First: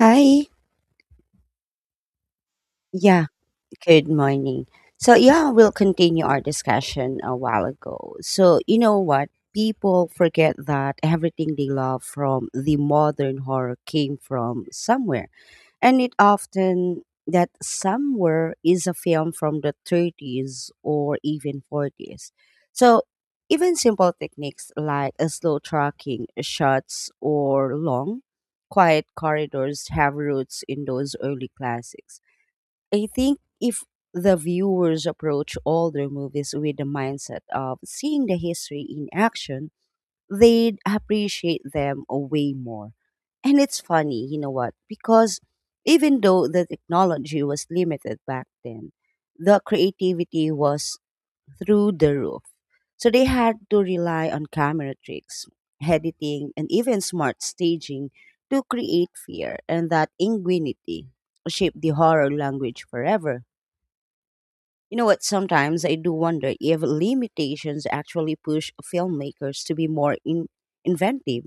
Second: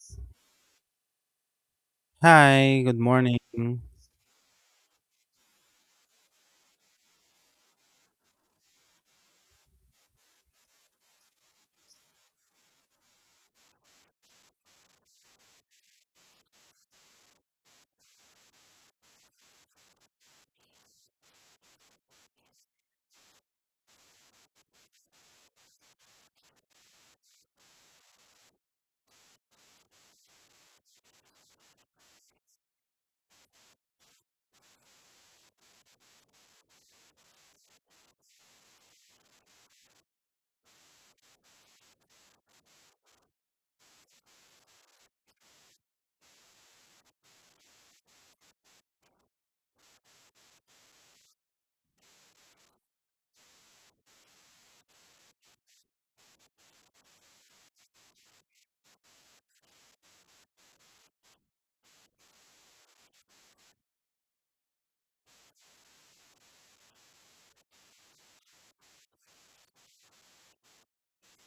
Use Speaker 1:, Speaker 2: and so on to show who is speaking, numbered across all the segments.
Speaker 1: Hi.
Speaker 2: Hi, good
Speaker 1: Yeah.
Speaker 2: morning.
Speaker 1: Good morning. So, yeah, we'll continue our discussion a while ago. So, you know what? People forget that everything they love from the modern horror came from somewhere. And it often that somewhere is a film from the 30s or even 40s. So, even simple techniques like a slow tracking shots or long, quiet corridors have roots in those early classics. I think if the viewers approach all their movies with the mindset of seeing the history in action, they'd appreciate them way more. And it's funny, you know what? Because even though the technology was limited back then, the creativity was through the roof. So they had to rely on camera tricks, editing, and even smart staging to create fear and that ingenuity shaped the horror language forever. You know what? Sometimes I do wonder if limitations actually push filmmakers to be more inventive.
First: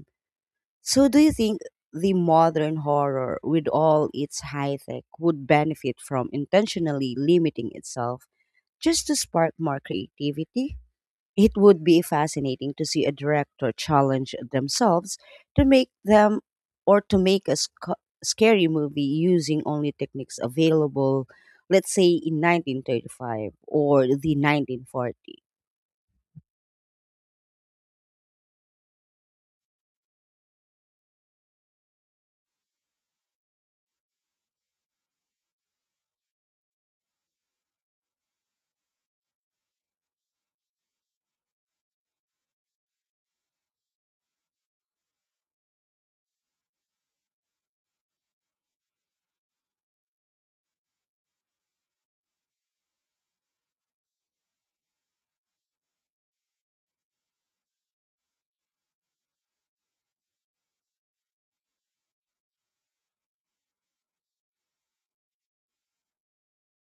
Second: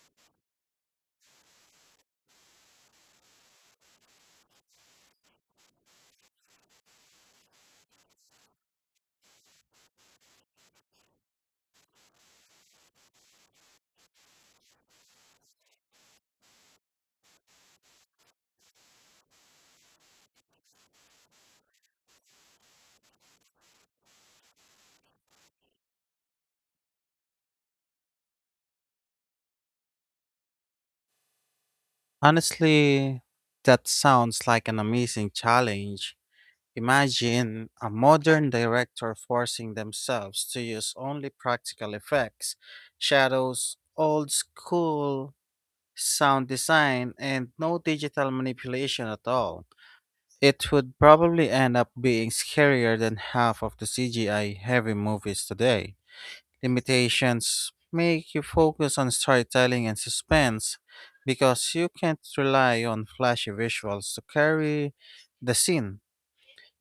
Speaker 1: So, do you think the modern horror, with all its high tech, would benefit from intentionally limiting itself just to spark more creativity? It would be fascinating to see a director challenge themselves to make them or to make a scary movie using only techniques available, let's say in 1935 or the 1940.
Speaker 2: Honestly, that sounds like an amazing challenge. Imagine a modern director forcing themselves to use only practical effects, shadows, old school sound design, and no digital manipulation at all. It would probably end up being scarier than half of the CGI heavy movies today. Limitations make you focus on storytelling and suspense because you can't rely on flashy visuals to carry the scene.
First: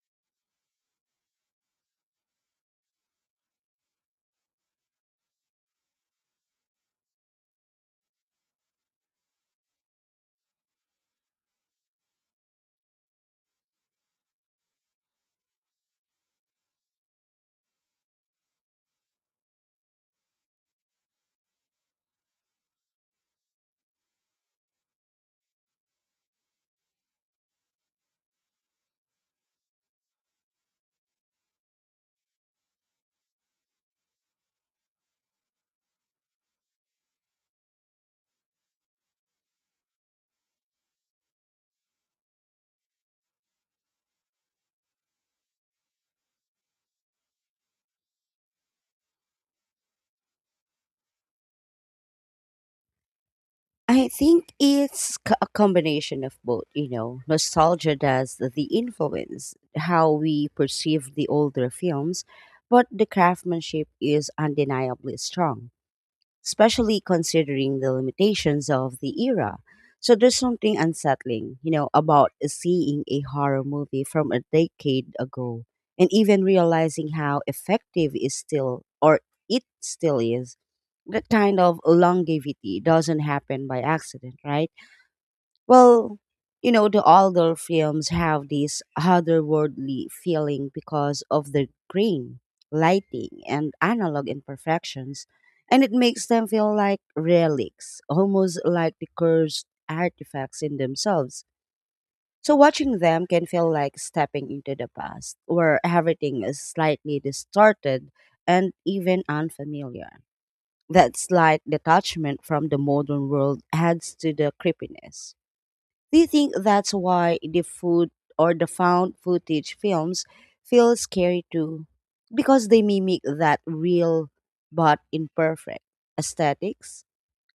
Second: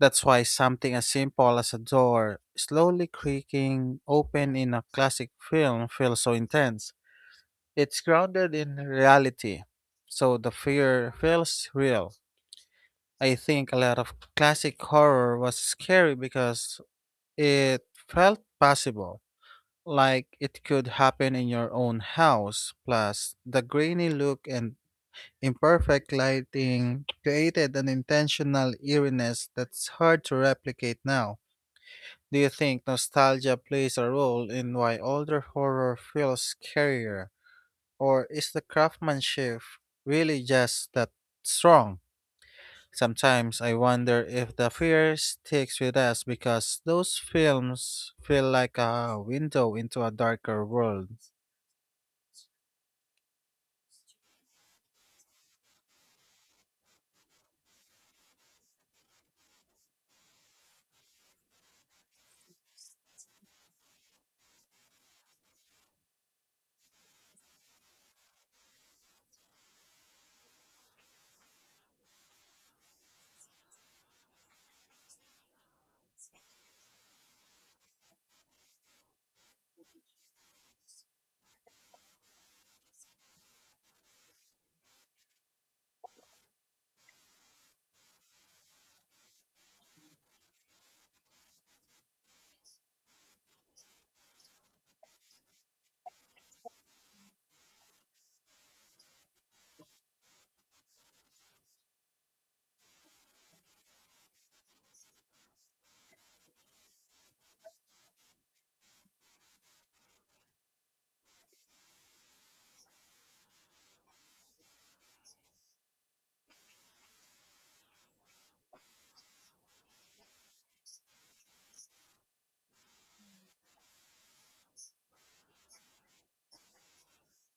Speaker 2: That's why something as simple as a door slowly creaking open in a classic film feels so intense. It's grounded in reality, so the fear feels real. I think a lot of classic horror was scary because it felt possible, like it could happen in your own house. Plus, the grainy look and imperfect lighting created an intentional eeriness that's hard to replicate now. Do you think nostalgia plays a role in why older horror feels scarier? Or is the craftsmanship really just that strong? Sometimes I wonder if the fear sticks with us because those films feel like a window into a darker world.
Speaker 1: I think it's a combination of both, you know. Nostalgia does the influence, how we perceive the older films, but the craftsmanship is undeniably strong especially considering the limitations of the era. So there's something unsettling, you know, about seeing a horror movie from a decade ago and even realizing how effective is still or it still is. That kind of longevity doesn't happen by accident, right? Well, you know, the older films have this otherworldly feeling because of the green, lighting, and analog imperfections, and it makes them feel like relics, almost like the cursed artifacts in themselves. So watching them can feel like stepping into the past, where everything is slightly distorted and even unfamiliar. That slight detachment from the modern world adds to the creepiness. Do you think that's why the food or the found footage films feel scary too? Because they mimic that real but imperfect aesthetics?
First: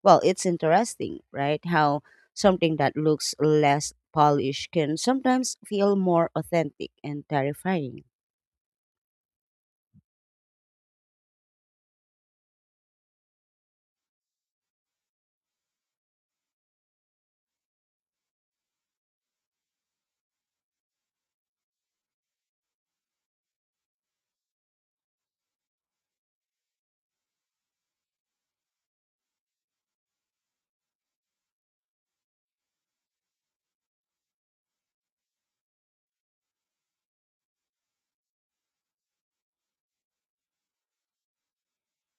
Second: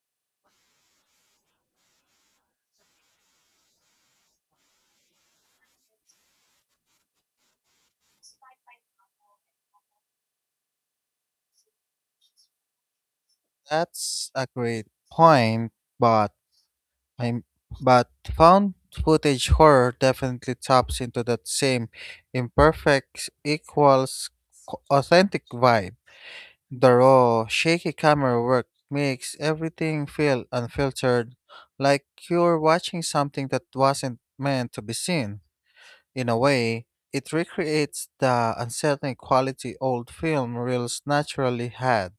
Speaker 1: Well, it's interesting, right? How something that looks less polished can sometimes feel more authentic and terrifying.
Speaker 2: That's a great point, but I'm but found footage horror definitely taps into that same imperfect equals authentic vibe. The raw, shaky camera work makes everything feel unfiltered, like you're watching something that wasn't meant to be seen. In a way, it recreates the unsettling quality old film reels naturally had.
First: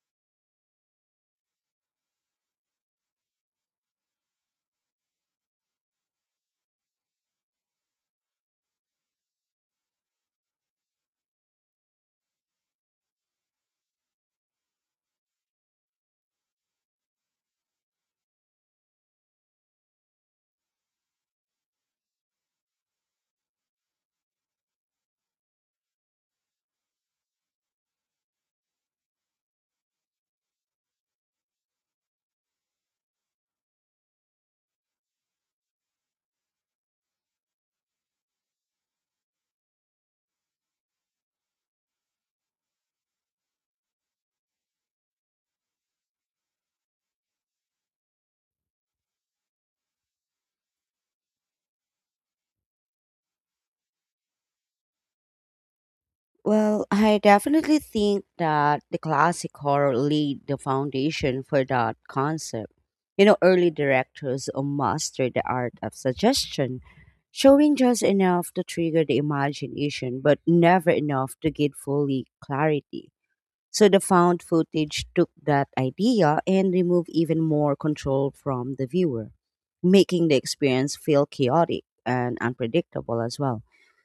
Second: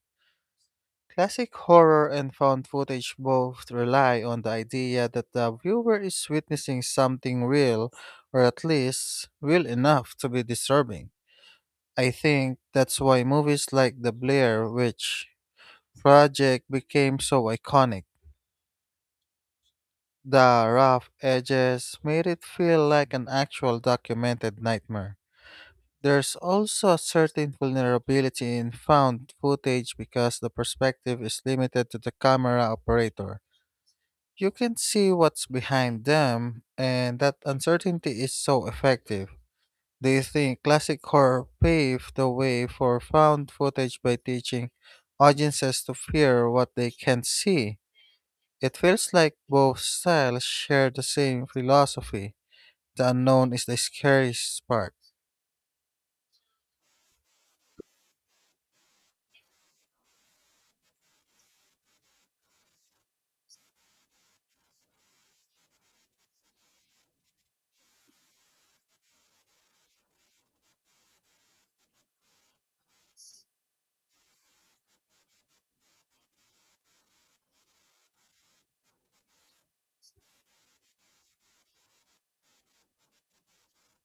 Speaker 2: Classic horror and found footage both rely on the idea that the viewer is witnessing something real, or at least real enough to be disturbing. I think that's why movies like The Blair Witch Project became so iconic. The rough edges made it feel like an actual documented nightmare. There's also a certain vulnerability in found footage because the perspective is limited to the camera operator. You can see what's behind them, and that uncertainty is so effective. Do you think classic horror paved the way for found footage by teaching audiences to fear what they can not see? It feels like both styles share the same philosophy. The unknown is the scariest part.
Speaker 1: Well, I definitely think that the classic horror laid the foundation for that concept. You know, early directors mastered the art of suggestion, showing just enough to trigger the imagination, but never enough to give fully clarity. So the found footage took that idea and removed even more control from the viewer, making the experience feel chaotic and unpredictable as well.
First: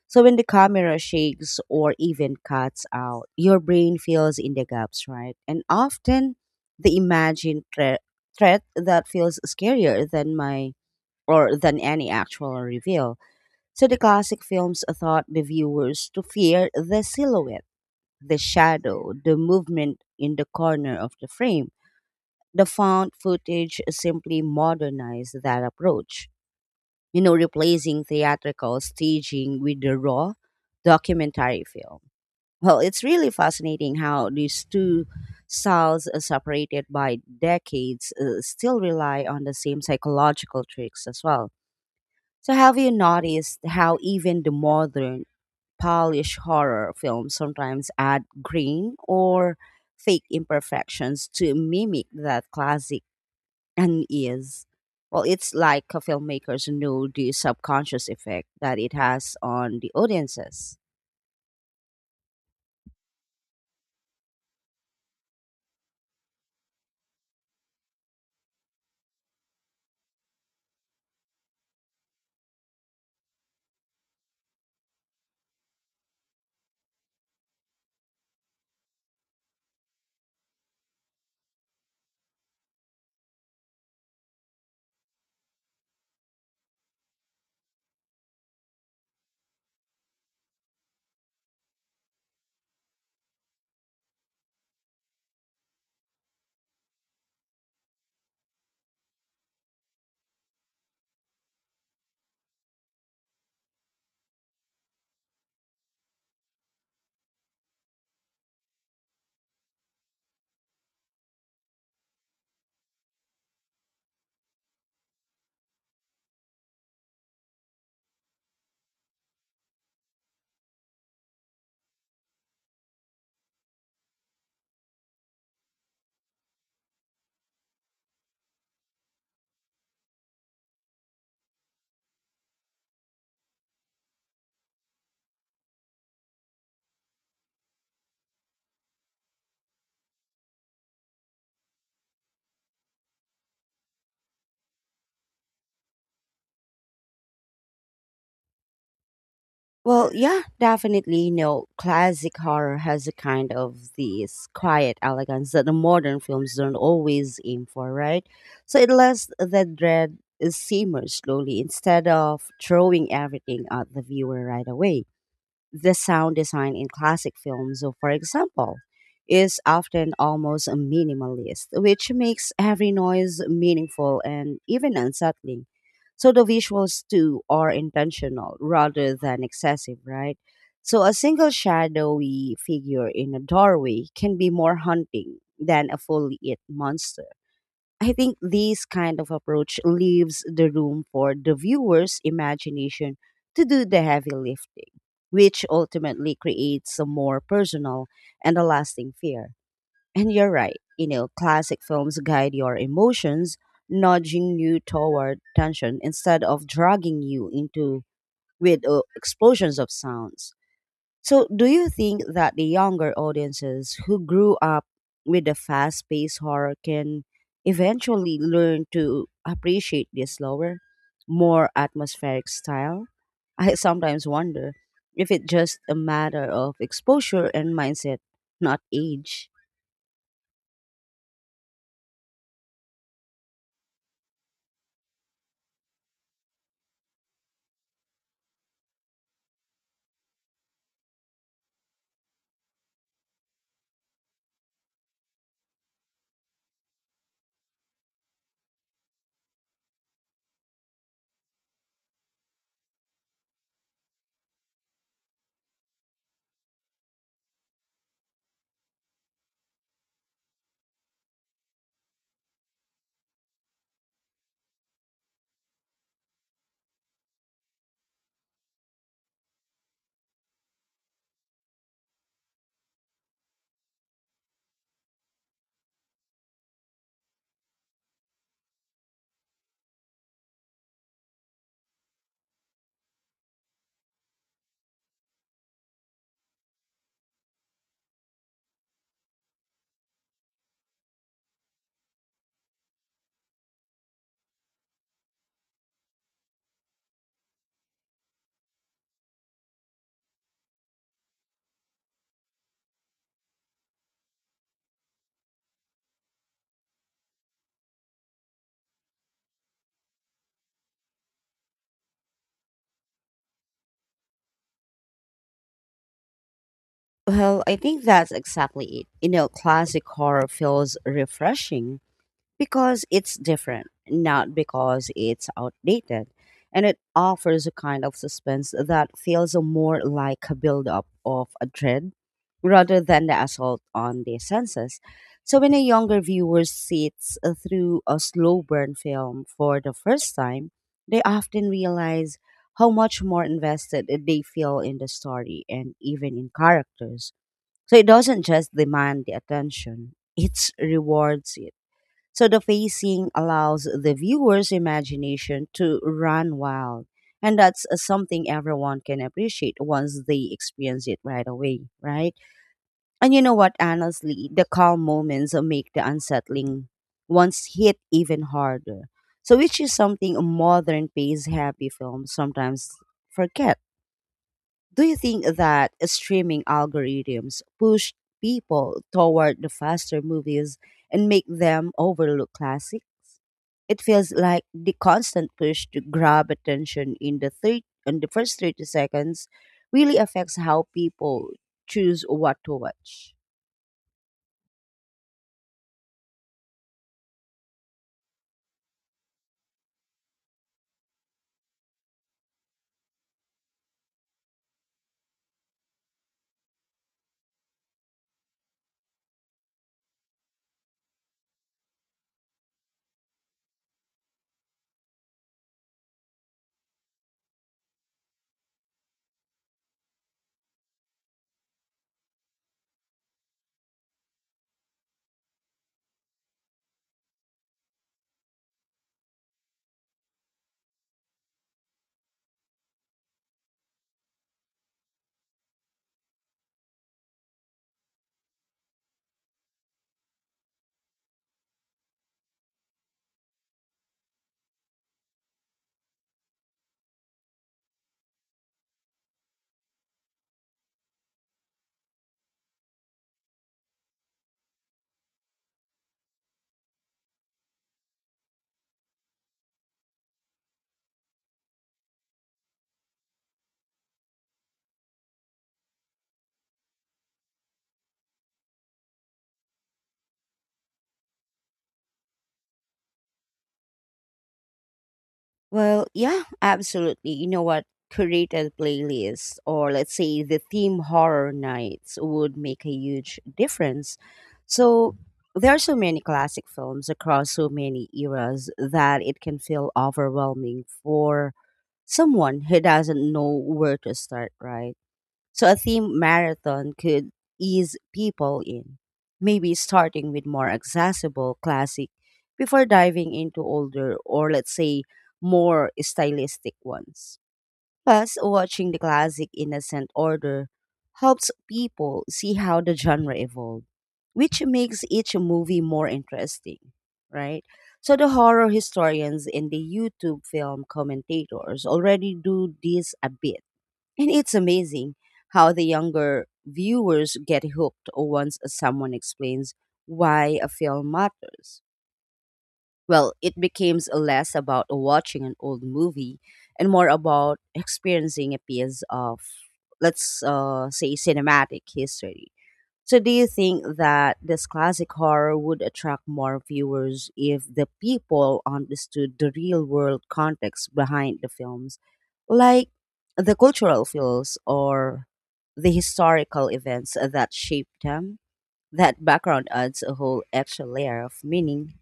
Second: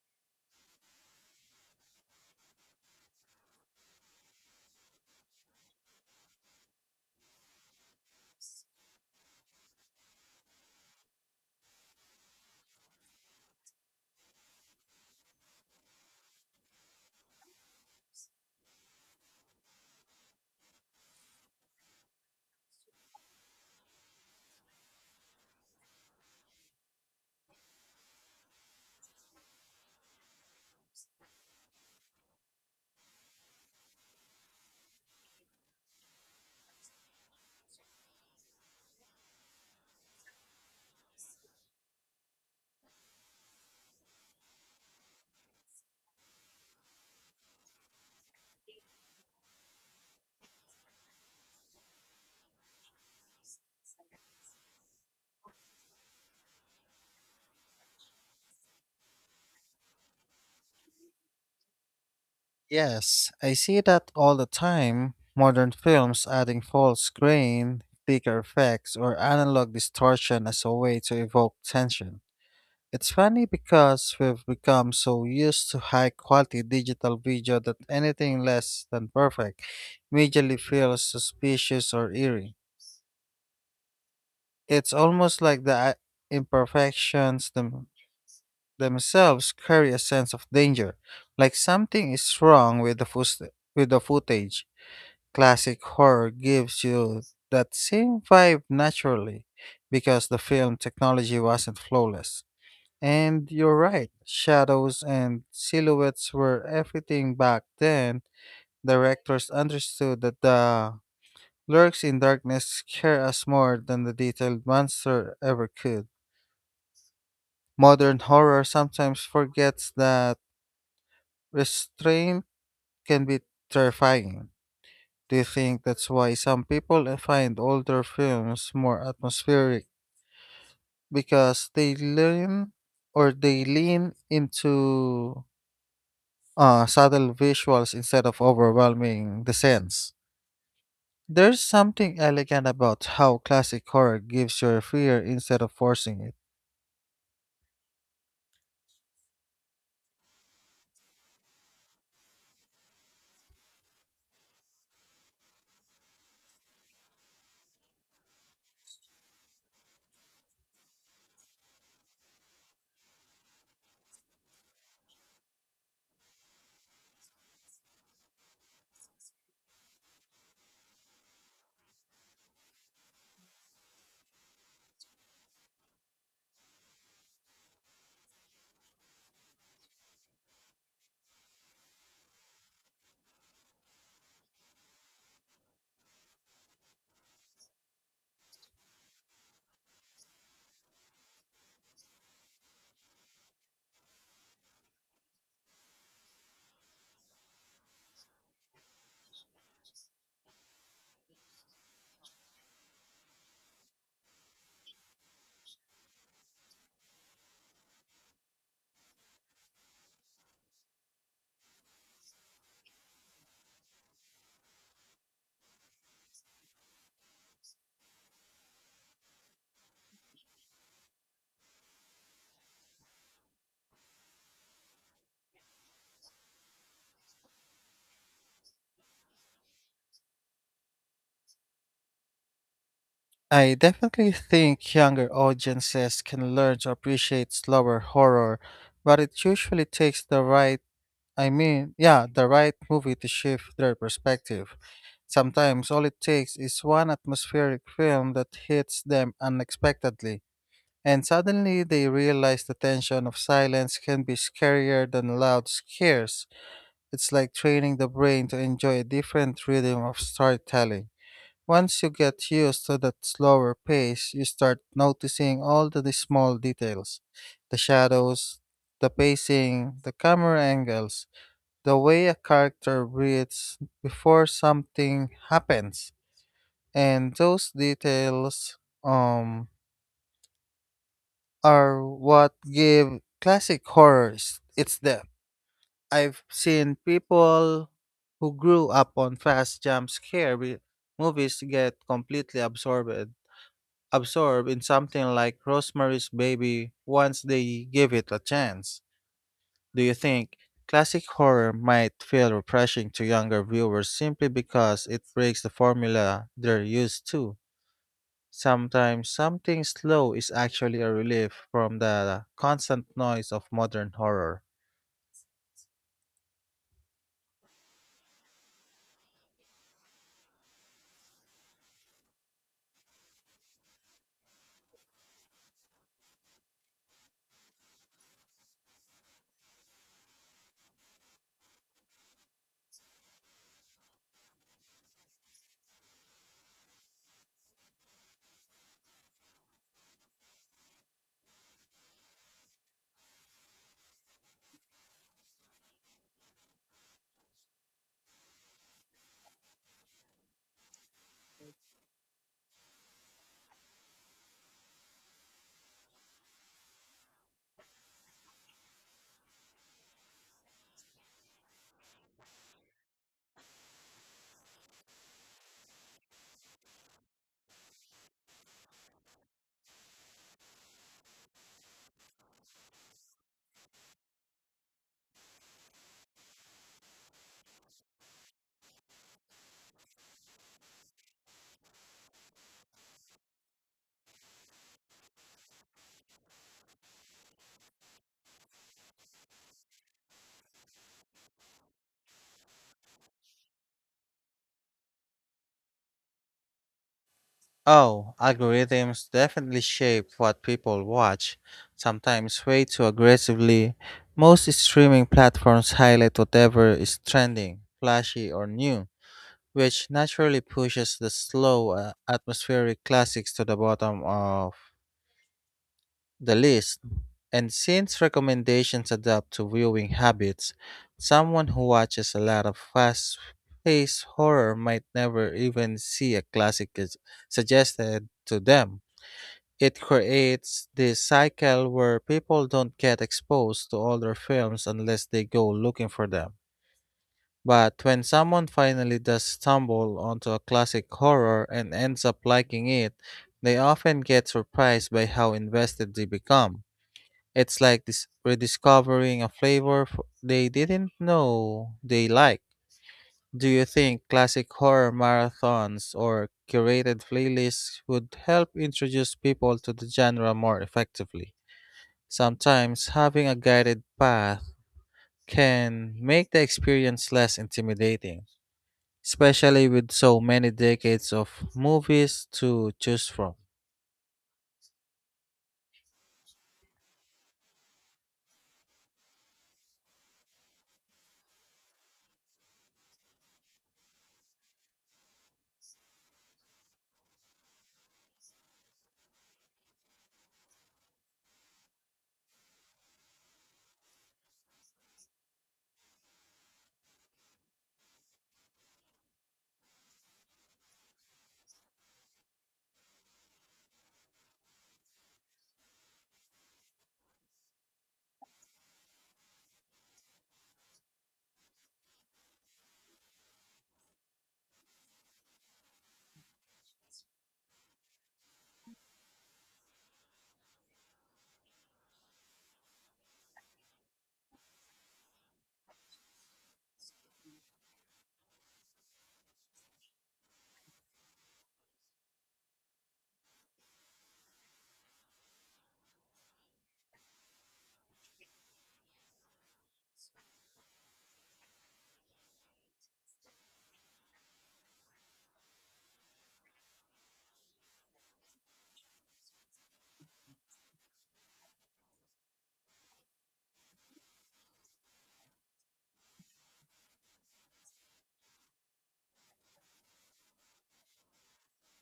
Speaker 1: So when the camera shakes or even cuts out, your brain fills in the gaps, right? And often the imagined threat that feels scarier than my or than any actual reveal. So the classic films taught the viewers to fear the silhouette the shadow, the movement in the corner of the frame. The found footage simply modernized that approach, you know, replacing theatrical staging with the raw documentary film. Well, it's really fascinating how these two styles, separated by decades, still rely on the same psychological tricks as well. So, have you noticed how even the modern Polish horror films sometimes add green or fake imperfections to mimic that classic unease. Well, it's like a filmmakers know the subconscious effect that it has on the audiences.
Speaker 2: Yes, I see that all the time. Modern films adding false grain, thicker effects, or analog distortion as a way to evoke tension. It's funny because we've become so used to high quality digital video that anything less than perfect immediately feels suspicious or eerie. It's almost like the imperfections themselves carry a sense of danger, like something is wrong with the footage. Classic horror gives you that same vibe naturally because the film technology wasn't flawless. And you're right, shadows and silhouettes were everything back then. Directors understood that the lurks in darkness scare us more than the detailed monster ever could. Modern horror sometimes forgets that restraint can be terrifying. Do you think that's why some people find older films more atmospheric? Because they lean or they lean into subtle visuals instead of overwhelming the sense. There's something elegant about how classic horror gives you fear instead of forcing it.
Speaker 1: Well, yeah, definitely. You know, classic horror has a kind of this quiet elegance that the modern films don't always aim for, right? So it lets the dread simmer slowly instead of throwing everything at the viewer right away the sound design in classic films, so for example, is often almost minimalist, which makes every noise meaningful and even unsettling. So the visuals too are intentional rather than excessive, right? So a single shadowy figure in a doorway can be more haunting than a fully lit monster. I think this kind of approach leaves the room for the viewer's imagination to do the heavy lifting, which ultimately creates a more personal and a lasting fear. And you're right, you know, classic films guide your emotions, nudging you toward tension instead of dragging you into with explosions of sounds. So, do you think that the younger audiences who grew up with the fast paced horror can eventually learn to appreciate the slower, more atmospheric style? I sometimes wonder if it's just a matter of exposure and mindset, not age.
Speaker 2: I definitely think younger audiences can learn to appreciate slower horror, but it usually takes the right, I mean, yeah, the right movie to shift their perspective. Sometimes all it takes is one atmospheric film that hits them unexpectedly. And suddenly they realize the tension of silence can be scarier than loud scares. It's like training the brain to enjoy a different rhythm of storytelling. Once you get used to that slower pace, you start noticing all the small details, the shadows, the pacing, the camera angles, the way a character breathes before something happens. And those details, um, are what give classic horrors its depth. I've seen people who grew up on fast jump scare movies get completely absorbed in something like Rosemary's Baby once they give it a chance. Do you think classic horror might feel refreshing to younger viewers simply because it breaks the formula they're used to? Sometimes something slow is actually a relief from the constant noise of modern horror.
Speaker 1: Well, I think that's exactly it. You know, classic horror feels refreshing because it's different, not because it's outdated. And it offers a kind of suspense that feels more like a buildup of a dread rather than the assault on the senses. So when a younger viewer sits through a slow burn film for the first time, they often realize how much more invested they feel in the story and even in characters. So it doesn't just demand the attention, it rewards it so the facing allows the viewer's imagination to run wild. And that's something everyone can appreciate once they experience it right away, right? And you know what? Honestly, the calm moments make the unsettling ones hit even harder. So, which is something modern pace happy films sometimes forget. Do you think that streaming algorithms push people toward the faster movies and make them overlook classics? It feels like the constant push to grab attention in the thir in the first 30 seconds really affects how people choose what to watch.
Speaker 2: Oh, algorithms definitely shape what people watch, sometimes way too aggressively. Most streaming platforms highlight whatever is trending, flashy, or new, which naturally pushes the slow, atmospheric classics to the bottom of the list. And since recommendations adapt to viewing habits, someone who watches a lot of fast paced horror might never even see a classic is suggested to them. It creates this cycle where people don't get exposed to older films unless they go looking for them. But when someone finally does stumble onto a classic horror and ends up liking it, they often get surprised by how invested they become. It's like this rediscovering a flavor they didn't know they liked. Do you think classic horror marathons or curated playlists would help introduce people to the genre more effectively? Sometimes having a guided path can make the experience less intimidating, especially with so many decades of movies to choose from.
Speaker 1: Well, yeah, absolutely. You know what? Curated playlists or let's say the theme horror nights would make a huge difference. So there are so many classic films across so many eras that it can feel overwhelming for someone who doesn't know where to start, right? So a theme marathon could ease people in, maybe starting with more accessible classic before diving into older or let's say more stylistic ones. Plus, watching the classic in ascent order helps people see how the genre evolved, which makes each movie more interesting, right? So the horror historians and the YouTube film commentators already do this a bit and it's amazing how the younger viewers get hooked once someone explains why a film matters. Well, it becomes less about watching an old movie and more about experiencing a piece of, let's say, cinematic history. So, do you think that this classic horror would attract more viewers if the people understood the real world context behind the films, like the cultural feels or the historical events that shaped them? That background adds a whole extra layer of meaning.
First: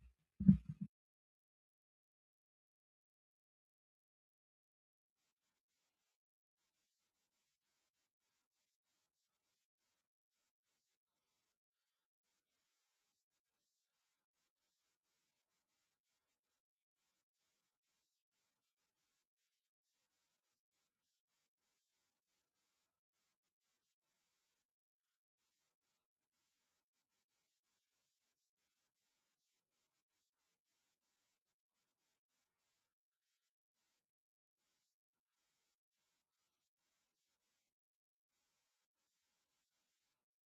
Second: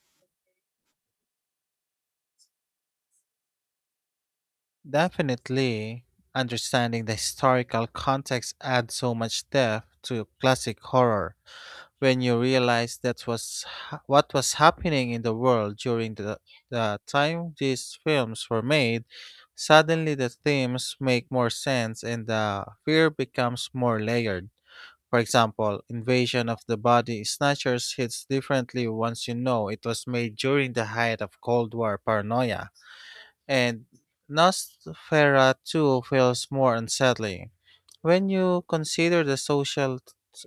Speaker 2: Definitely, understanding the historical context adds so much depth to classic horror. When you realize what was happening in the world during the time these films were made, suddenly the themes make more sense and the fear becomes more layered. For example, Invasion of the Body Snatchers hits differently once you know it was made during the height of Cold War paranoia. And Nosferatu feels more unsettling. When you consider the social,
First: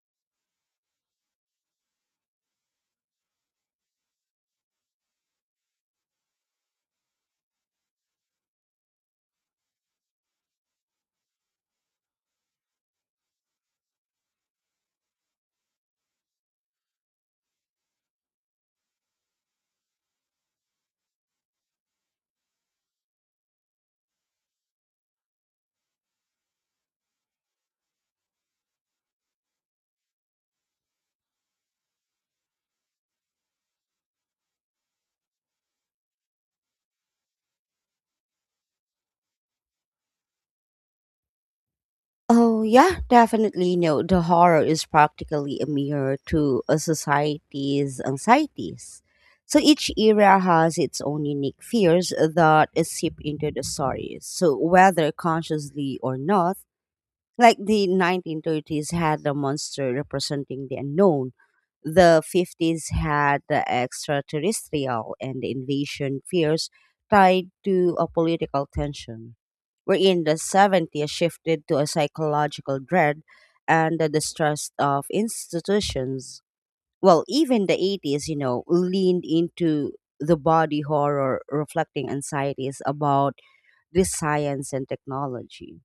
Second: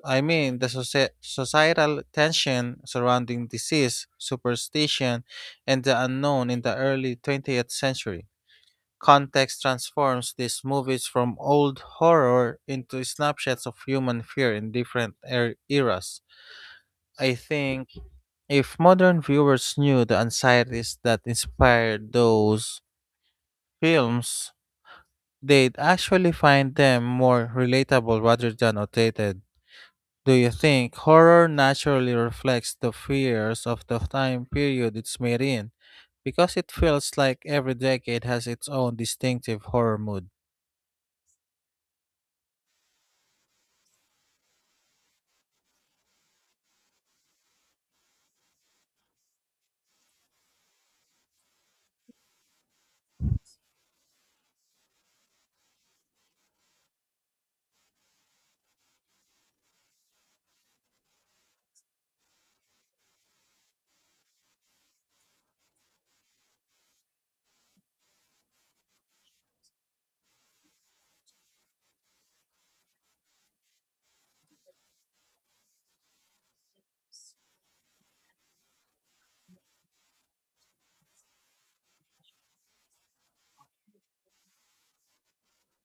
Speaker 2: I mean, the societal tension surrounding disease, superstition, and the unknown in the early 20th century, context transforms these movies from old horror into snapshots of human fear in different eras. I think if modern viewers knew the anxieties that inspired those films, they'd actually find them more relatable rather than outdated. Do you think horror naturally reflects the fears of the time period it's made in? Because it feels like every decade has its own distinctive horror mood.
Speaker 1: Oh, yeah, definitely. No, the horror is practically a mirror to a society's anxieties. So each era has its own unique fears that seep into the stories. So whether consciously or not, like the 1930s had the monster representing the unknown, the 50s had the extraterrestrial and the invasion fears tied to a political tension. Wherein the 70s shifted to a psychological dread and the distrust of institutions. Well, even the 80s, you know, leaned into the body horror, reflecting anxieties about this science and technology.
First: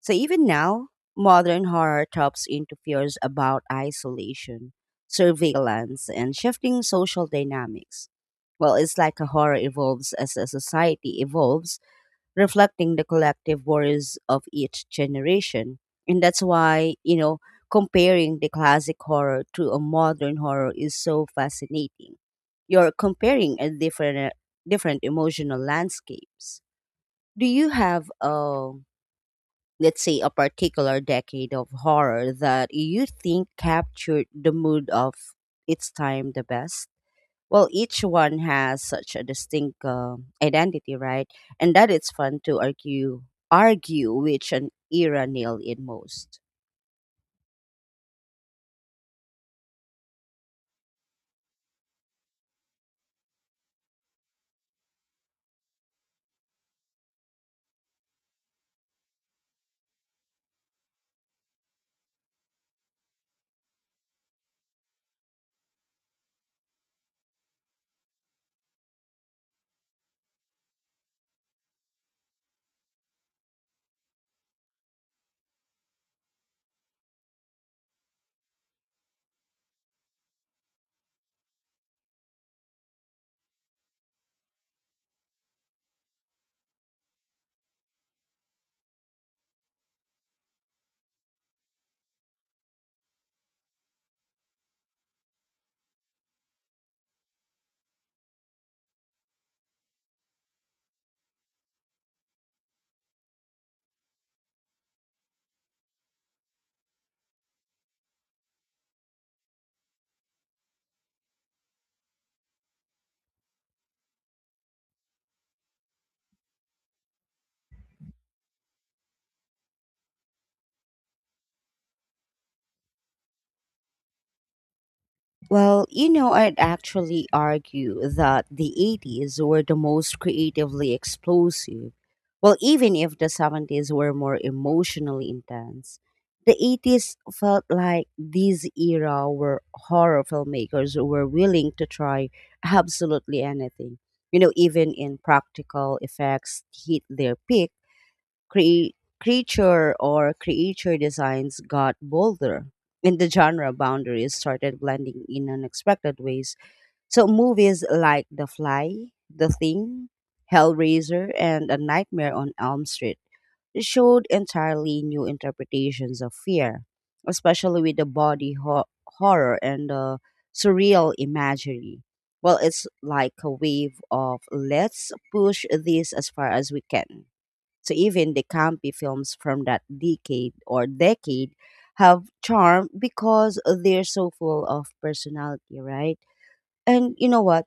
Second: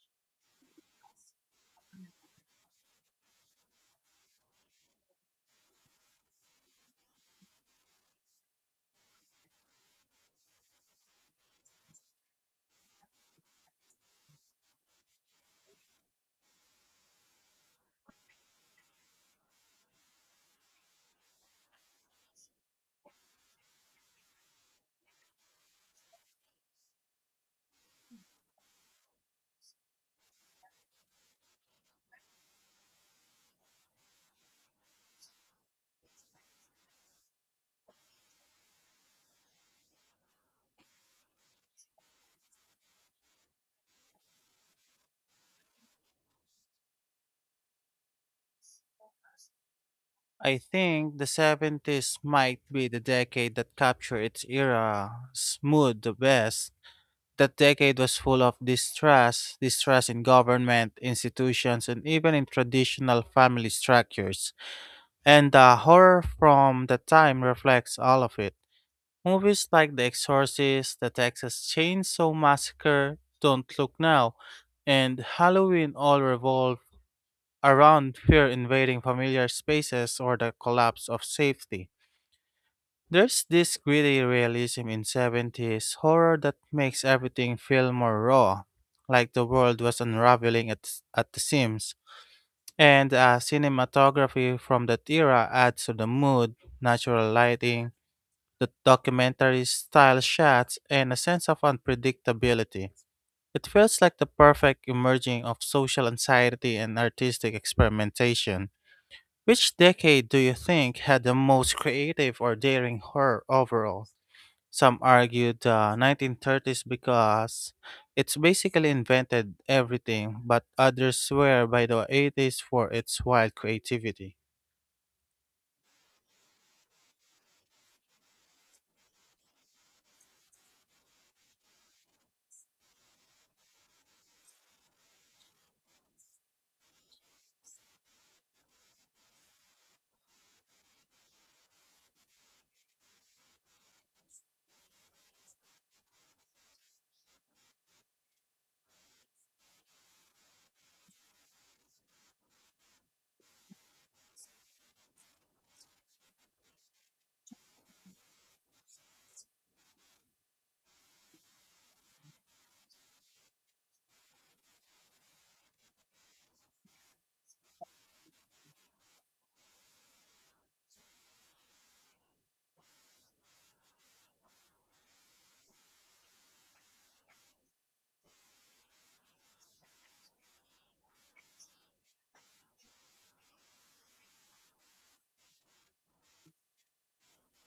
Speaker 1: So even now, modern horror taps into fears about isolation, surveillance, and shifting social dynamics. Well, it's like a horror evolves as a society evolves, reflecting the collective worries of each generation. And that's why, you know, comparing the classic horror to a modern horror is so fascinating. You're comparing a different emotional landscapes. Do you have a let's say a particular decade of horror that you think captured the mood of its time the best well each one has such a distinct identity right and that it's fun to argue which an era nailed it most.
Speaker 2: I think the 70s might be the decade that captured its era's mood the best. That decade was full of distrust in government, institutions, and even in traditional family structures. And the horror from the time reflects all of it. Movies like The Exorcist, The Texas Chainsaw Massacre, Don't Look Now, and Halloween all revolve around fear invading familiar spaces or the collapse of safety. There's this gritty realism in 70s horror that makes everything feel more raw, like the world was unraveling at the seams. And cinematography from that era adds to the mood, natural lighting, the documentary style shots, and a sense of unpredictability. It feels like the perfect emerging of social anxiety and artistic experimentation. Which decade do you think had the most creative or daring horror overall? Some argue the 1930s because it's basically invented everything, but others swear by the 80s for its wild creativity.
Speaker 1: Well, you know, I'd actually argue that the 80s were the most creatively explosive. Well, even if the 70s were more emotionally intense, the 80s felt like this era where horror filmmakers were willing to try absolutely anything. You know, even in practical effects hit their peak Cre- creature or creature designs got bolder, and the genre boundaries started blending in unexpected ways. So movies like The Fly, The Thing, Hellraiser, and A Nightmare on Elm Street showed entirely new interpretations of fear, especially with the body horror and the surreal imagery. Well, it's like a wave of let's push this as far as we can so even the campy films from that decade have charm because they're so full of personality, right? And you know what?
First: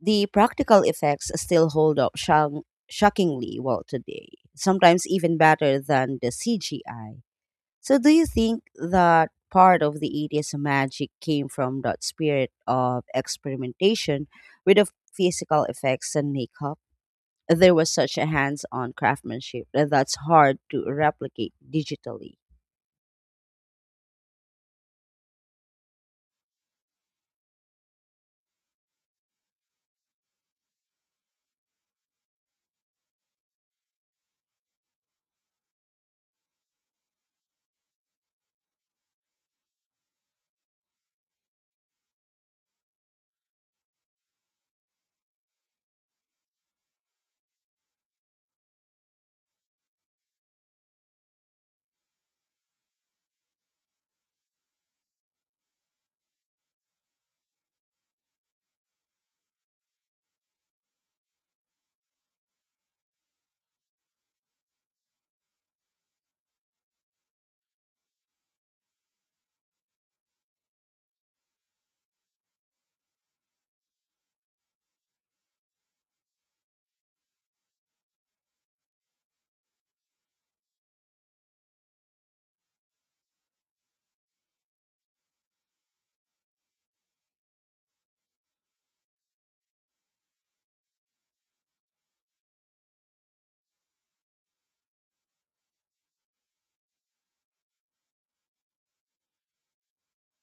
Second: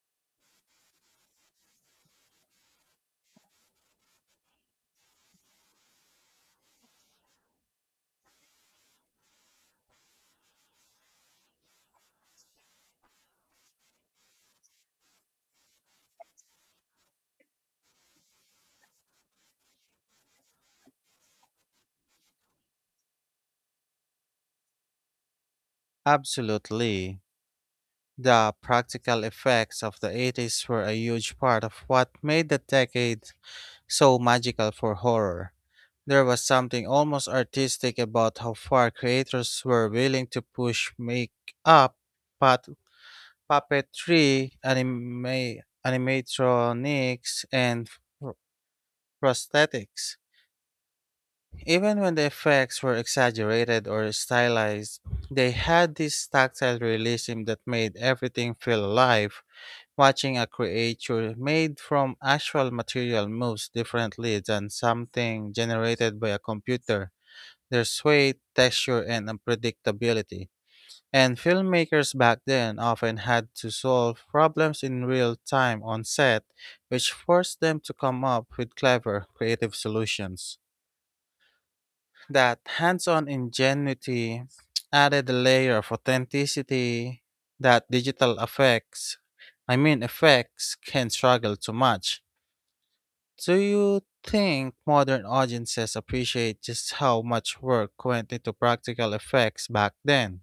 Speaker 1: The practical effects still hold up shockingly well today, sometimes even better than the CGI. So do you think that part of the 80s magic came from that spirit of experimentation with the physical effects and makeup? There was such a hands on craftsmanship that that's hard to replicate digitally.
Speaker 2: Absolutely. The practical effects of the 80s were a huge part of what made the decade so magical for horror. There was something almost artistic about how far creators were willing to push make up but. Puppetry, anime, animatronics, and pr- prosthetics. Even when the effects were exaggerated or stylized, they had this tactile realism that made everything feel alive. Watching a creature made from actual material moves differently than something generated by a computer. There's weight, texture, and unpredictability. And filmmakers back then often had to solve problems in real time on set, which forced them to come up with clever, creative solutions. That hands on ingenuity added a layer of authenticity that digital effects, I mean, effects, can struggle to match. Do you think modern audiences appreciate just how much work went into practical effects back then?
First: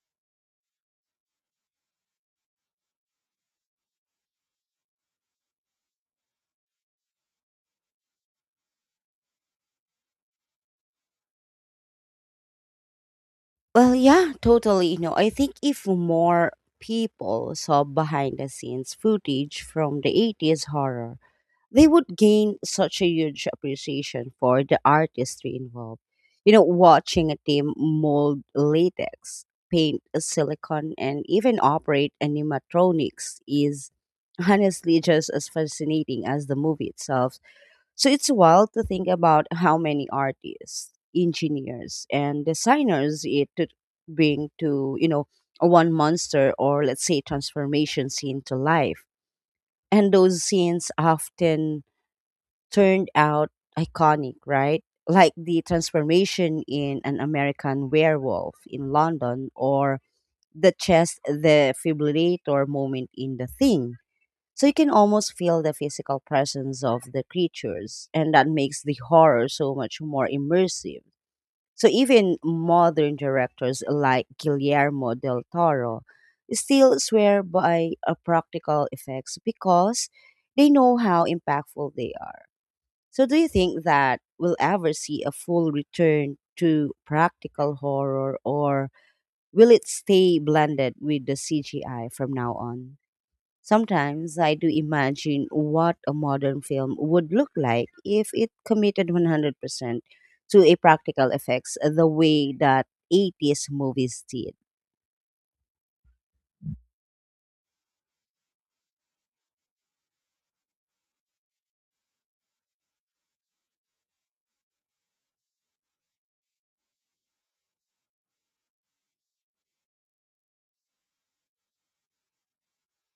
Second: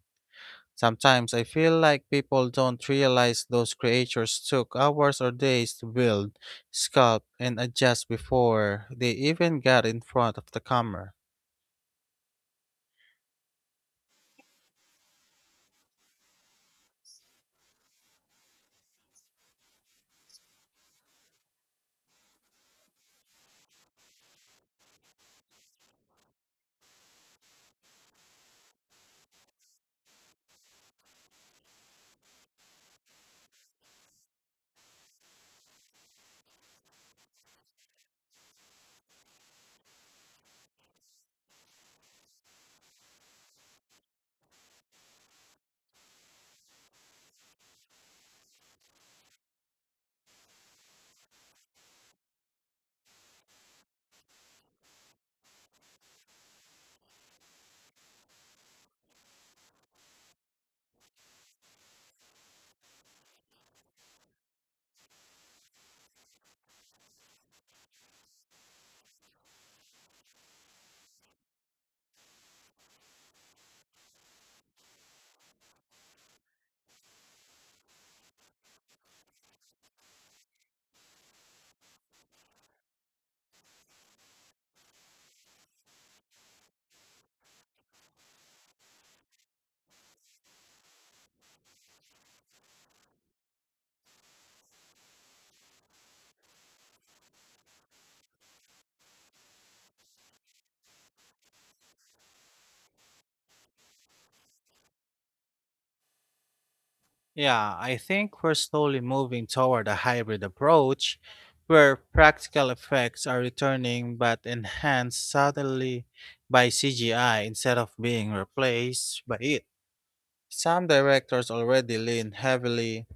Speaker 2: Sometimes I feel like people don't realize those creatures took hours or days to build, sculpt, and adjust before they even got in front of the camera.
Speaker 1: Well, yeah, totally. No, I think if more people saw behind the scenes footage from the 80s horror, they would gain such a huge appreciation for the artistry involved. You know, watching a team mold latex, paint silicone, and even operate animatronics is honestly just as fascinating as the movie itself. So it's wild to think about how many artists, engineers, and designers it could bring to, you know, one monster or let's say transformation scene to life. And those scenes often turned out iconic, right? Like the transformation in An American Werewolf in London or the chest defibrillator moment in The Thing. So you can almost feel the physical presence of the creatures, and that makes the horror so much more immersive. So even modern directors like Guillermo del Toro still swear by practical effects because they know how impactful they are. So do you think that we'll ever see a full return to practical horror or will it stay blended with the CGI from now on? Sometimes I do imagine what a modern film would look like if it committed 100% to a practical effects the way that 80s movies did.
Speaker 2: Yeah, I think we're slowly moving toward a hybrid approach where practical effects are returning but enhanced subtly by CGI instead of being replaced by it. Some directors already lean heavily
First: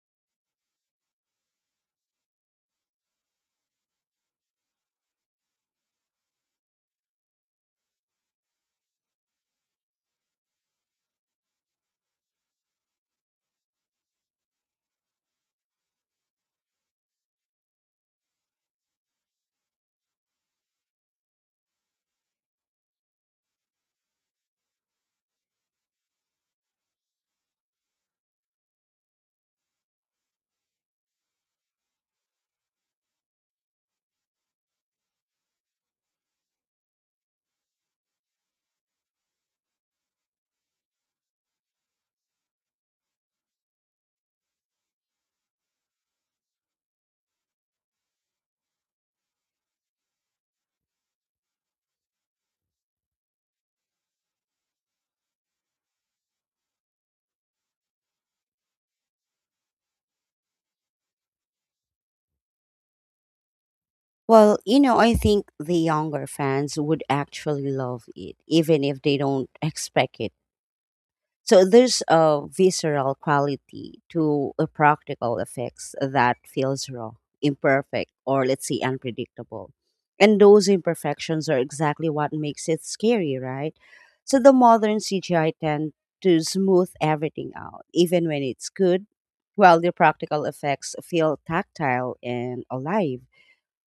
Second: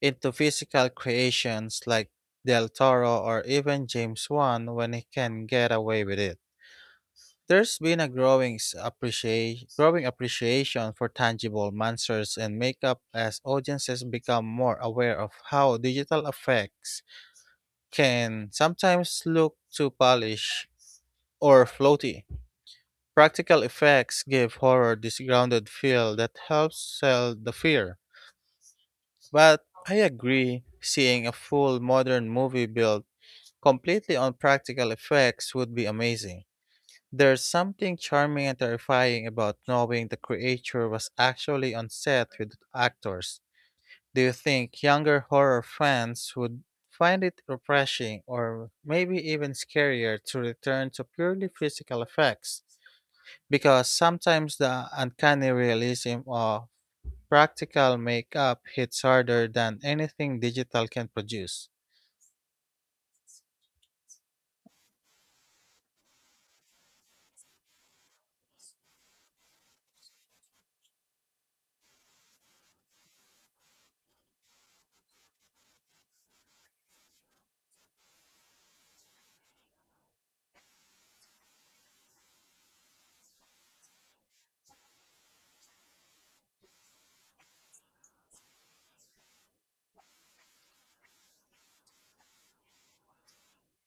Speaker 2: into physical creations like Del Toro or even James Wan when he can get away with it. There's been a growing appreciation for tangible monsters and makeup as audiences become more aware of how digital effects can sometimes look too polished or floaty. Practical effects give horror this grounded feel that helps sell the fear. But I agree, seeing a full modern movie built completely on practical effects would be amazing. There's something charming and terrifying about knowing the creature was actually on set with actors. Do you think younger horror fans would find it refreshing or maybe even scarier to return to purely physical effects? Because sometimes the uncanny realism of practical makeup hits harder than anything digital can produce.
Speaker 1: Well, you know, I think the younger fans would actually love it, even if they don't expect it. So there's a visceral quality to a practical effects that feels raw, imperfect, or let's say unpredictable. And those imperfections are exactly what makes it scary, right? So the modern CGI tend to smooth everything out, even when it's good, while the practical effects feel tactile and alive.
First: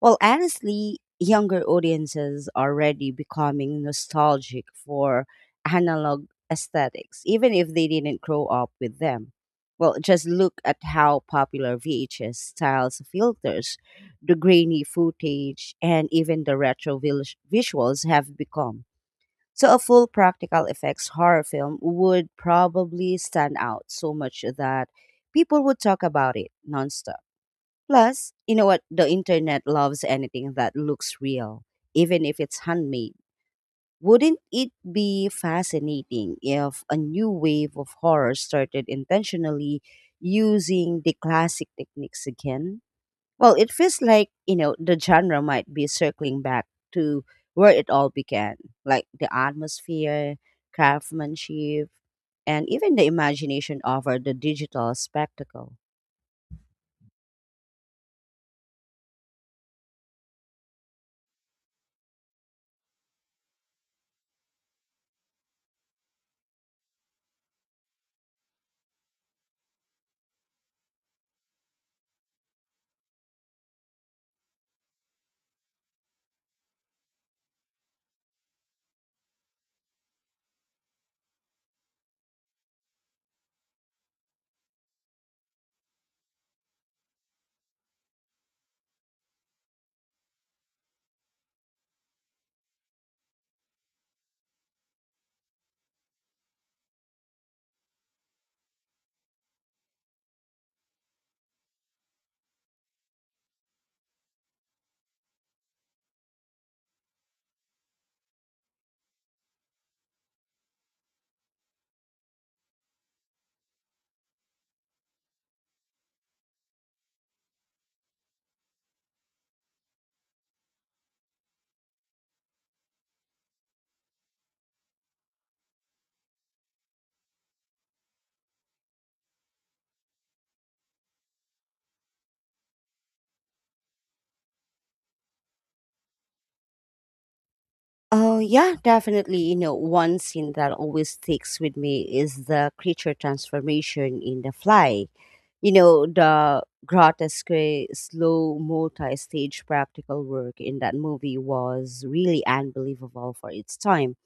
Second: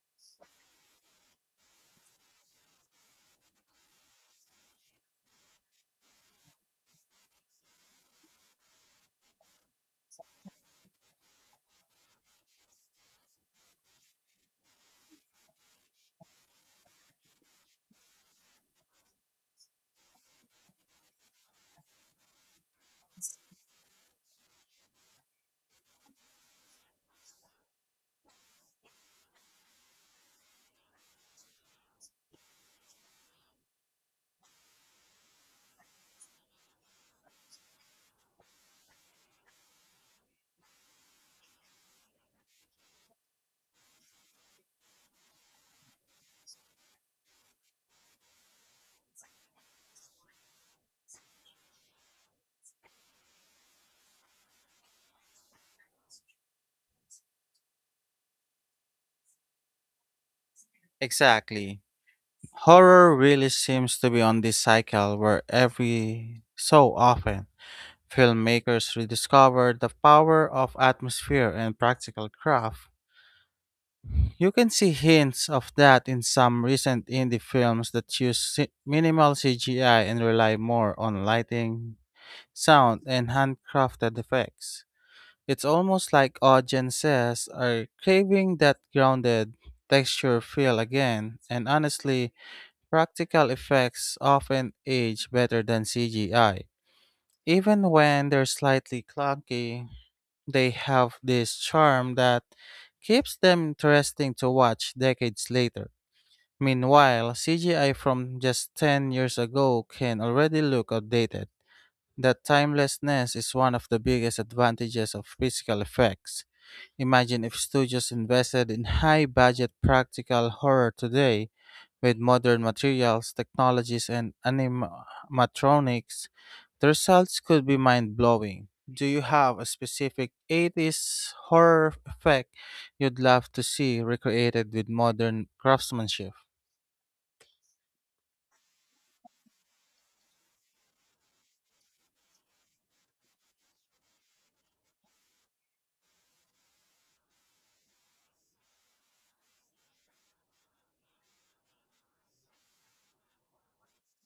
Speaker 1: Well, honestly, younger audiences are already becoming nostalgic for analog aesthetics, even if they didn't grow up with them. Well, just look at how popular VHS styles filters, the grainy footage, and even the visuals have become. So, a full practical effects horror film would probably stand out so much that people would talk about it nonstop. Plus, you know what? The internet loves anything that looks real, even if it's handmade. Wouldn't it be fascinating if a new wave of horror started intentionally using the classic techniques again? Well, it feels like, you know, the genre might be circling back to where it all began, like the atmosphere, craftsmanship, and even the imagination over the digital spectacle.
Speaker 2: Exactly. Horror really seems to be on this cycle where every so often filmmakers rediscover the power of atmosphere and practical craft. You can see hints of that in some recent indie films that use minimal CGI and rely more on lighting, sound, and handcrafted effects. It's almost like audiences are craving that grounded texture feel again, and honestly, practical effects often age better than CGI. Even when they're slightly clunky, they have this charm that keeps them interesting to watch decades later. Meanwhile, CGI from just 10 years ago can already look outdated. That timelessness is one of the biggest advantages of physical effects. Imagine if studios invested in high budget practical horror today with modern materials, technologies, and animatronics. The results could be mind blowing. Do you have a specific 80s horror effect you'd love to see recreated with modern craftsmanship?
Speaker 1: Oh, yeah, definitely. You know, one scene that always sticks with me is the creature transformation in The Fly. You know, the grotesque, slow, multi stage practical work in that movie was really unbelievable for its time.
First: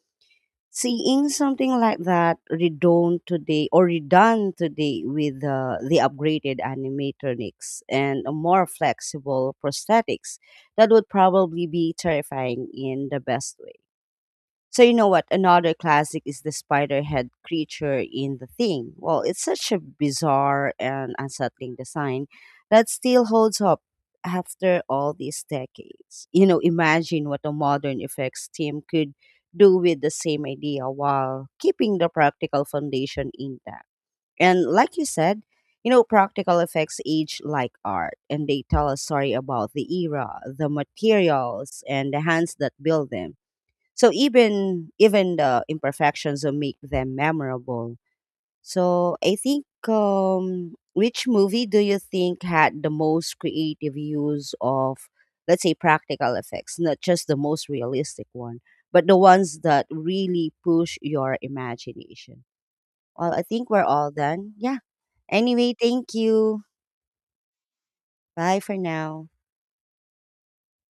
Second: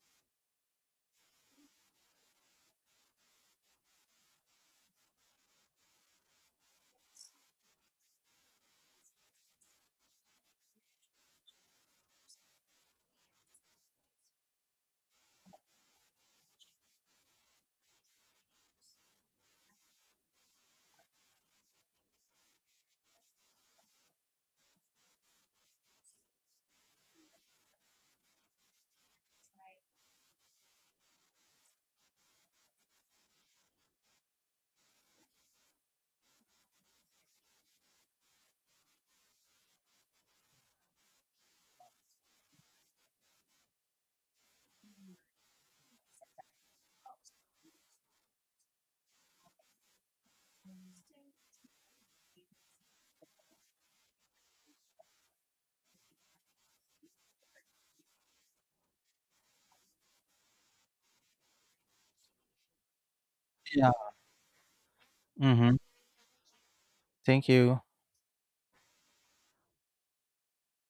Speaker 1: Seeing something like that redone today or redone today with the upgraded animatronics and a more flexible prosthetics, that would probably be terrifying in the best way. So you know what? Another classic is the spider head creature in The Thing. Well, it's such a bizarre and unsettling design that still holds up after all these decades. You know, imagine what a modern effects team could do with the same idea while keeping the practical foundation intact. And like you said, you know, practical effects age like art and they tell a story about the era, the materials, and the hands that build them, so even the imperfections will make them memorable. So I think which movie do you think had the most creative use of, let's say, practical effects, not just the most realistic one, but the ones that really push your imagination. Well, I think we're
Speaker 2: Yeah.
Speaker 1: all done. Yeah.
Speaker 2: Mm-hmm.
Speaker 1: Anyway, thank you.
Speaker 2: Thank you.
Speaker 1: Bye for now.